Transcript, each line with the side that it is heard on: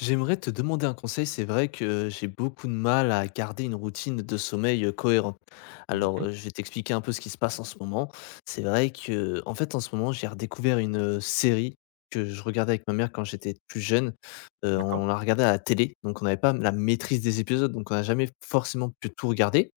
left: J'aimerais te demander un conseil. C'est vrai que j'ai beaucoup de mal à garder une routine de sommeil cohérente. Alors,
right: Mmh.
left: euh, je vais t'expliquer un peu ce qui se passe en ce moment. C'est vrai que, en fait, en ce moment, j'ai redécouvert une série que je regardais avec ma mère quand j'étais plus jeune. Euh,
right: D'accord.
left: on la regardait à la télé, donc on n'avait pas la maîtrise des épisodes, donc on n'a jamais forcément pu tout regarder.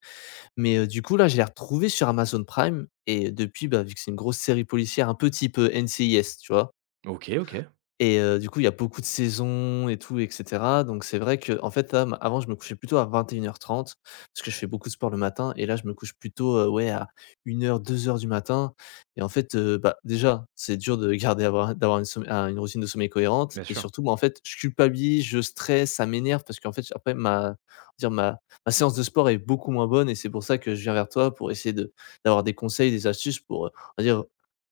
left: Mais du coup, là, je l'ai retrouvée sur Amazon Prime. Et depuis, bah, vu que c'est une grosse série policière, un peu type NCIS, tu vois,
right: OK, OK.
left: et du coup, il y a beaucoup de saisons et tout et cetera. Donc c'est vrai que en fait, là, m avant, je me couchais plutôt à 21:30 parce que je fais beaucoup de sport le matin et là, je me couche plutôt, ouais, à 1 heure, 2 heures du matin et en fait, bah, déjà, c'est dur de garder avoir d'avoir une routine de sommeil cohérente
right: Bien
left: et
right: sûr.
left: surtout, moi, en fait, je culpabilise, je stresse, ça m'énerve parce qu'en fait, après ma dire ma ma séance de sport est beaucoup moins bonne et c'est pour ça que je viens vers toi pour essayer de d'avoir des conseils, des astuces pour, on va dire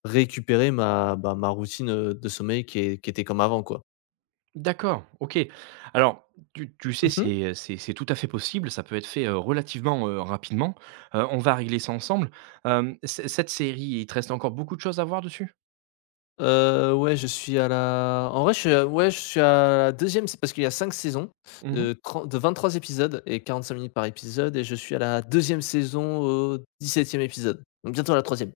left: récupérer ma, bah, ma routine, de sommeil qui était comme avant, quoi.
right: D'accord, OK. Alors tu sais,
left: Mmh mh.
right: c'est tout à fait possible, ça peut être fait, relativement, rapidement. On va régler ça ensemble. Hem, c Cette série, il te reste encore beaucoup de choses à voir dessus?
left: Ouais, je suis à la en vrai, je suis à ouais, je suis à la 2e parce qu'il y a 5 saisons
right: Mmh.
left: de 23 épisodes et 45 minutes par épisode et je suis à la deuxième saison au 17e épisode, donc bientôt à la troisième.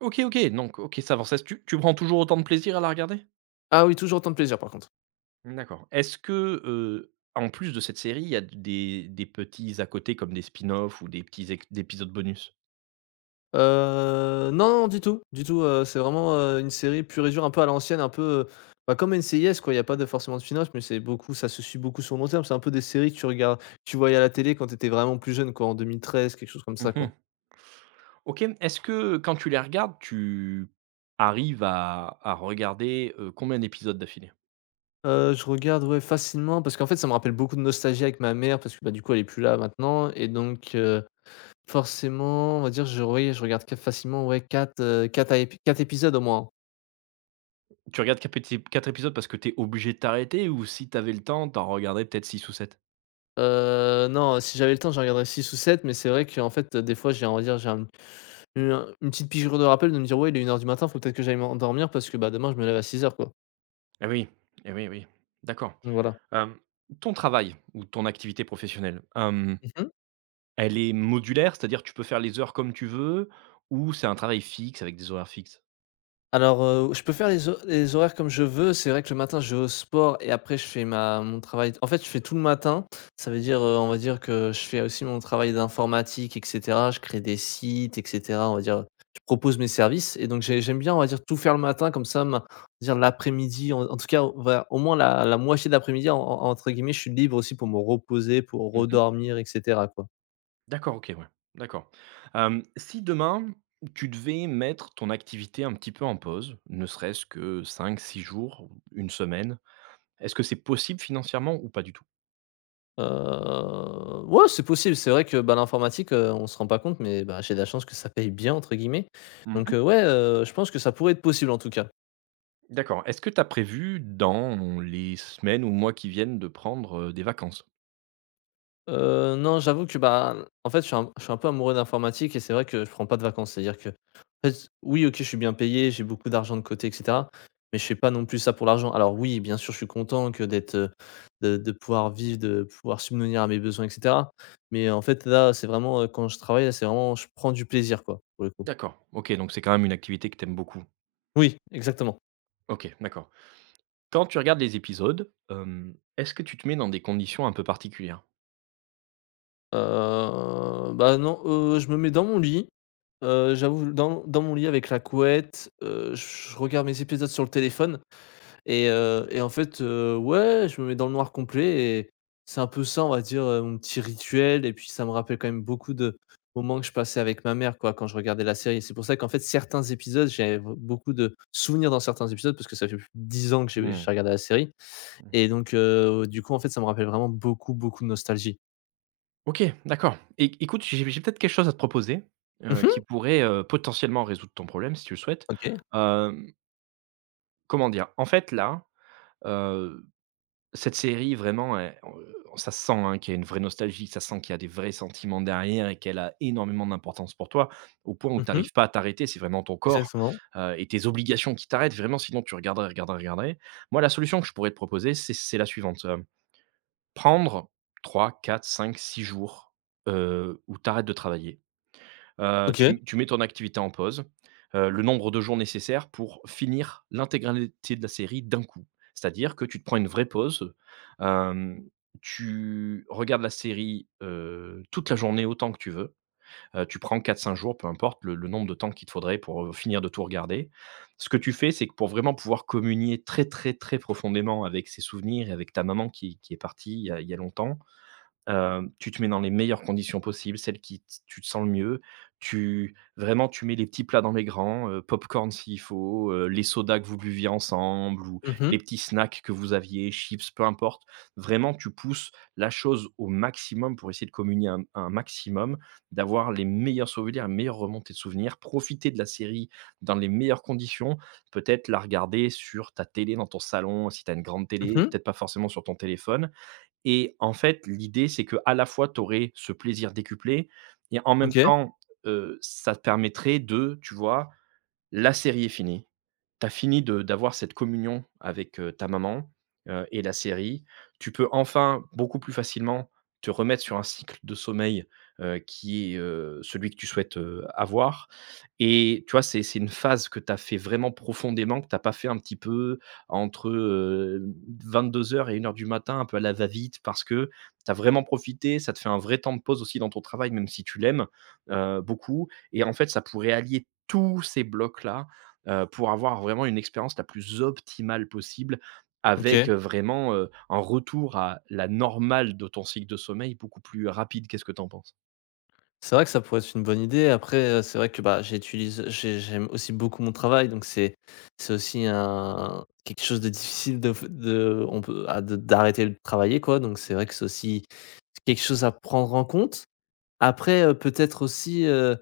right: OK, OK, donc OK, ça avance. Est-ce que tu prends toujours autant de plaisir à la regarder?
left: Ah oui, toujours autant de plaisir, par contre.
right: D'accord. Est-ce que, en plus de cette série, il y a des petits à côté comme des spin offs ou des petits éc des épisodes bonus?
left: Non, non, du tout, c'est vraiment, une série pure et dure, un peu à l'ancienne, un peu, bah, comme NCIS quoi, il y a pas de forcément de spin mais c'est beaucoup ça se suit beaucoup sur le long terme. C'est un peu des séries que tu regardes que tu voyais à la télé quand tu étais vraiment plus jeune quoi, en 2013, quelque chose comme ça quoi.
right: Mmh. OK. Est-ce que quand tu les regardes, tu arrives à regarder, combien d'épisodes d'affilée?
left: Je regarde, ouais, facilement parce qu'en fait, ça me rappelle beaucoup de nostalgie avec ma mère parce que, bah, du coup, elle est plus là maintenant et donc forcément, on va dire, je oui, je regarde qu facilement, ouais, 4 à ép 4 épisodes au moins.
right: Tu regardes quatre péti 4 épisodes parce que tu es obligé de t'arrêter ou si tu avais le temps, t'en regardais peut-être 6 ou sept.
left: Non, si j'avais le temps, j'en regarderais 6 ou 7, mais c'est vrai qu'en fait, des fois, j'ai on va dire, j'ai un une petite piqûre de rappel de me dire: «Ouais, il est 1 heure du matin, faut peut-être que j'aille m'endormir parce que, bah, demain je me lève à 6 heures quoi».
right: Eh oui, eh oui, oui. D'accord.
left: Donc voilà.
right: Hem, Ton travail ou ton activité professionnelle,
left: Mmh.
right: elle est modulaire? C'est-à-dire tu peux faire les heures comme tu veux ou c'est un travail fixe avec des horaires fixes?
left: Alors, je peux faire les horaires comme je veux. C'est vrai que le matin, je vais au sport et après je fais ma mon travail en fait, je fais tout le matin. Ça veut dire, on va dire que je fais aussi mon travail d'informatique et cetera. Je crée des sites et cetera. On va dire, je propose mes services et donc j'aime bien, on va dire, tout faire le matin comme ça, ma on va dire l'après-midi, en tout cas, on va au moins la moitié de l'après-midi en entre guillemets, je suis libre aussi pour me reposer, pour
right: Mmh.
left: redormir et cetera quoi.
right: D'accord, OK, ouais. D'accord. Si demain, tu devais mettre ton activité un petit peu en pause, ne serait-ce que cinq, six jours, une semaine, est-ce que c'est possible financièrement ou pas du tout?
left: Ouais, c'est possible. C'est vrai que, bah, l'informatique, on se rend pas compte, mais, bah, j'ai de la chance que ça paye bien entre guillemets. Donc,
right: Mmh.
left: ouais, je pense que ça pourrait être possible en tout cas.
right: D'accord. Est-ce que tu as prévu dans les semaines ou mois qui viennent de prendre, des vacances?
left: Non, j'avoue que, bah, en fait, je suis un peu amoureux d'informatique et c'est vrai que je prends pas de vacances. C'est-à-dire que, en fait, oui, OK, je suis bien payé, j'ai beaucoup d'argent de côté et cetera, mais je fais pas non plus ça pour l'argent. Alors oui, bien sûr, je suis content que d'être, de pouvoir vivre, de pouvoir subvenir à mes besoins et cetera, mais en fait, là, c'est vraiment, quand je travaille, là, c'est vraiment je prends du plaisir, quoi, pour le coup.
right: D'accord, OK, donc c'est quand même une activité que tu aimes beaucoup.
left: Oui, exactement.
right: OK, d'accord. Quand tu regardes les épisodes, est-ce que tu te mets dans des conditions un peu particulières?
left: Bah, non, je me mets dans mon lit, j'avoue dans mon lit avec la couette, je regarde mes épisodes sur le téléphone et en fait, ouais, je me mets dans le noir complet et c'est un peu ça, on va dire, mon petit rituel et puis ça me rappelle quand même beaucoup de moments que je passais avec ma mère, quoi, quand je regardais la série. C'est pour ça qu'en fait, certains épisodes, j'avais b beaucoup de souvenirs dans certains épisodes parce que ça fait plus de 10 ans que
right: Mmh.
left: j'ai regardé la série
right: Mmh.
left: et donc du coup, en fait, ça me rappelle vraiment beaucoup, beaucoup de nostalgie.
right: OK, d'accord. Et écoute, j'ai peut-être quelque chose à te proposer, qui pourrait, potentiellement résoudre ton problème si tu le souhaites.
left: OK.
right: Hem, Comment dire? En fait là, heu, cette série vraiment elle, ça se sent, hein, qu'il y a une vraie nostalgie, ça se sent qu'il y a des vrais sentiments derrière et qu'elle a énormément d'importance pour toi, au point où tu
left: Mmh mh.
right: n'arrives pas à t'arrêter. C'est vraiment ton corps,
left: Exactement.
right: heu et tes obligations qui t'arrêtent vraiment, sinon tu regarderais, regarderais, regarderais. Moi, la solution que je pourrais te proposer, c'est la suivante, prendre trois, quatre, cinq, six jours, où tu arrêtes de travailler. Heu,
left: OK.
right: tu tu mets ton activité en pause, le nombre de jours nécessaires pour finir l'intégralité de la série d'un coup. C'est-à-dire que tu te prends une vraie pause, hem, tu regardes la série, toute la journée autant que tu veux. Tu prends quatre cinq jours, peu importe le nombre de temps qu'il te faudrait pour, finir de tout regarder. Ce que tu fais, c'est que pour vraiment pouvoir communier très, très, très profondément avec ses souvenirs et avec ta maman qui est partie il y a longtemps. Tu te mets dans les meilleures conditions possibles, celles qui t tu te sens le mieux. Tu vraiment, tu mets les petits plats dans les grands, popcorn s'il faut, les sodas que vous buviez ensemble ou
left: Mmh mh.
right: les petits snacks que vous aviez, chips, peu importe. Vraiment, tu pousses la chose au maximum pour essayer de communier un maximum, d'avoir les meilleurs souvenirs, les meilleures remontées de souvenirs, profiter de la série dans les meilleures conditions, peut-être la regarder sur ta télé dans ton salon si tu as une grande
left: Mmh
right: télé,
left: mh.
right: peut-être pas forcément sur ton téléphone et en fait, l'idée, c'est que à la fois, tu aurais ce plaisir décuplé et en même
left: OK,
right: temps, ça te permettrait de, tu vois, la série est finie. Tu as fini de d'avoir cette communion avec, ta maman et la série. Tu peux enfin, beaucoup plus facilement, te remettre sur un cycle de sommeil, qui est, celui que tu souhaites, avoir et tu vois, c'est une phase que tu as fait vraiment profondément, que tu as pas fait un petit peu entre heures et une heure du matin, un peu à la va-vite parce que tu as vraiment profité. Ça te fait un vrai temps de pause aussi dans ton travail, même si tu l'aimes, beaucoup et en fait, ça pourrait allier tous ces blocs-là, pour avoir vraiment une expérience la plus optimale possible avec,
left: OK.
right: vraiment, un retour à la normale de ton cycle de sommeil beaucoup plus rapide. Qu'est-ce que tu en penses?
left: C'est vrai que ça pourrait être une bonne idée. Après, c'est vrai que, bah, j'aime aussi beaucoup mon travail, donc c'est aussi un quelque chose de difficile de f de d'arrêter de travailler, quoi, donc c'est vrai que c'est aussi quelque chose à prendre en compte. Après, peut-être aussi,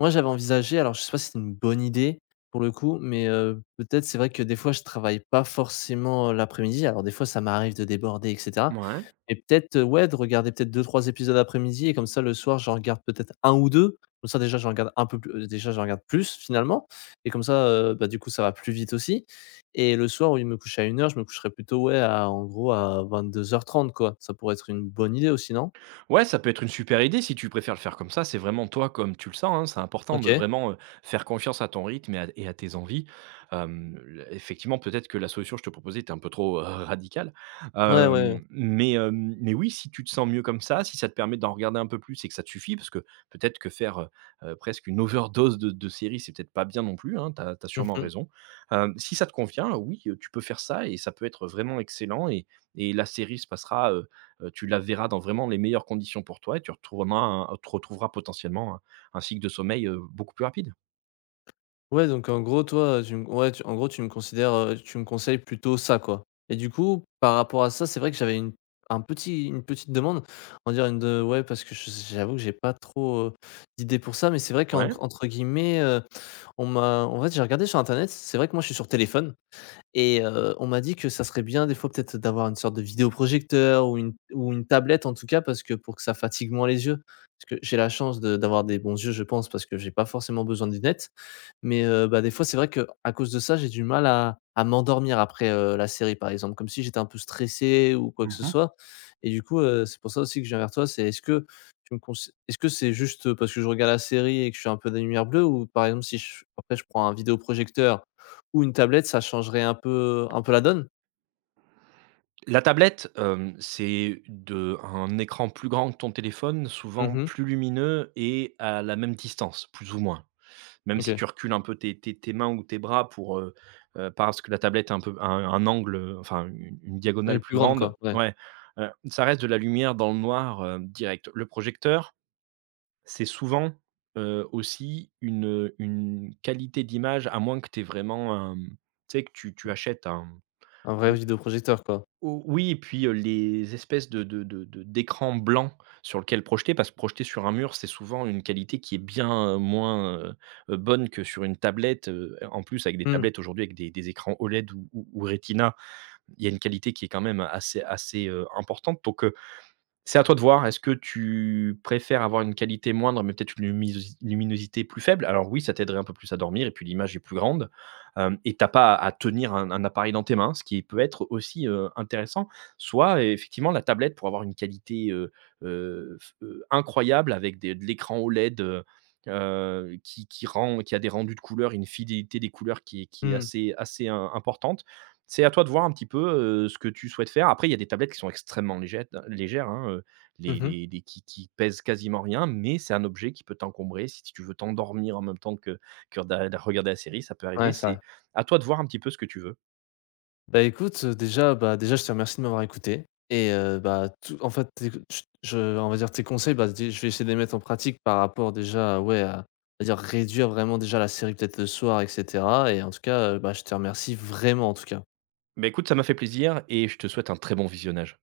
left: moi, j'avais envisagé, alors je sais pas si c'est une bonne idée pour le coup, mais peut-être c'est vrai que des fois, je travaille pas forcément, l'après-midi. Alors des fois, ça m'arrive de déborder et cetera.
right: Ouais.
left: Et peut-être, ouais, de regarder peut-être deux trois épisodes après midi et comme ça le soir j'en regarde peut-être un ou deux. Comme ça déjà j'en regarde un peu plus, déjà j'en regarde plus finalement et comme ça, bah, du coup ça va plus vite aussi et le soir, où il me couche à 1 heure je me coucherai plutôt, ouais, à en gros à 22:30 quoi. Ça pourrait être une bonne idée aussi, non?
right: Ouais, ça peut être une super idée si tu préfères le faire comme ça. C'est vraiment toi comme tu le sens, hein. C'est important de
left: OK.
right: vraiment, faire confiance à ton rythme et à tes envies. Hem, Effectivement, peut-être que la solution que je te proposais était un peu trop, radicale.
left: Ouais, ouais, ouais.
right: Mais oui, si tu te sens mieux comme ça, si ça te permet d'en regarder un peu plus et que ça te suffit, parce que peut-être que faire, presque une overdose de séries, c'est peut-être pas bien non plus, hein. Tu as sûrement
left: Mmh.
right: raison. Si ça te convient, oui, tu peux faire ça et ça peut être vraiment excellent et la série se passera, tu la verras dans vraiment les meilleures conditions pour toi et tu retrouveras un tu retrouveras potentiellement un cycle de sommeil, beaucoup plus rapide.
left: Ouais, donc en gros, toi, tu me tu me conseilles plutôt ça, quoi et du coup, par rapport à ça, c'est vrai que j'avais une petite demande, en dire une de ouais, parce que je j'avoue que j'ai pas trop, d'idées pour ça, mais c'est vrai
right: Ouais.
left: qu'entre guillemets, on m'a en fait, j'ai regardé sur internet, c'est vrai que moi, je suis sur téléphone et on m'a dit que ça serait bien des fois peut-être d'avoir une sorte de vidéoprojecteur ou une tablette, en tout cas, parce que pour que ça fatigue moins les yeux. Parce que j'ai la chance de d'avoir des bons yeux, je pense, parce que j'ai pas forcément besoin de lunettes mais, bah, des fois, c'est vrai que à cause de ça, j'ai du mal à m'endormir après, la série, par exemple, comme si j'étais un peu stressé ou quoi que ce
right: Mmh.
left: soit et du coup, c'est pour ça aussi que je viens vers toi, c'est est-ce que tu me conse est-ce que c'est juste, parce que je regarde la série et que je suis un peu dans la lumière bleue ou par exemple si je après je prends un vidéoprojecteur ou une tablette, ça changerait un peu la donne?
right: La tablette, c'est de un écran plus grand que ton téléphone, souvent
left: Mmh.
right: plus lumineux et à la même distance, plus ou moins. Même si
left: OK.
right: tu recules un peu tes mains ou tes bras pour, parce que la tablette a un peu un angle, enfin une
left: Elle est
right: diagonale
left: plus
right: plus
left: grande, quoi?
right: grande.
left: Ouais.
right: Ouais, ça reste de la lumière dans le noir, direct. Le projecteur. C'est souvent, aussi une qualité d'image, à moins que tu vraiment, tu sais que tu achètes un,
left: Un vrai vidéoprojecteur, quoi.
right: ou oui, et puis, les espèces de d'écrans blancs sur lequel projeter, parce que projeter sur un mur, c'est souvent une qualité qui est bien, moins, bonne que sur une tablette, en plus avec des
left: Mmh.
right: tablettes aujourd'hui avec des écrans OLED ou Retina, il y a une qualité qui est quand même assez assez, importante, donc c'est à toi de voir. Est-ce que tu préfères avoir une qualité moindre, mais peut-être une lumisosi luminosité plus faible? Alors oui, ça t'aiderait un peu plus à dormir et puis l'image est plus grande, hem et t'as pas à tenir un appareil dans tes mains, ce qui peut être aussi, intéressant. Soit effectivement la tablette pour avoir une qualité, f incroyable avec des de l'écran OLED, qui a des rendus de couleurs, une fidélité des couleurs qui est
left: Mmh.
right: assez assez im importante. C'est à toi de voir un petit peu, ce que tu souhaites faire. Après, il y a des tablettes qui sont extrêmement légères, légères, hein, les
left: Mmh.
right: les les qui pèsent quasiment rien, mais c'est un objet qui peut t'encombrer. Si tu veux t'endormir en même temps que da de regarder la série, ça peut
left: Ouais,
right: arriver.
left: c'est vrai.
right: C'est à toi de voir un petit peu ce que tu veux.
left: Bah, écoute, déjà, bah, déjà, je te remercie de m'avoir écouté et bah, tout en fait, tes ch je on va dire tes conseils, bah, dé je vais essayer de les mettre en pratique par rapport déjà, ouais, à on dire réduire vraiment déjà la série peut-être le soir et cetera et en tout cas, bah, je te remercie vraiment en tout cas.
right: Bah, écoute, ça m'a fait plaisir et je te souhaite un très bon visionnage.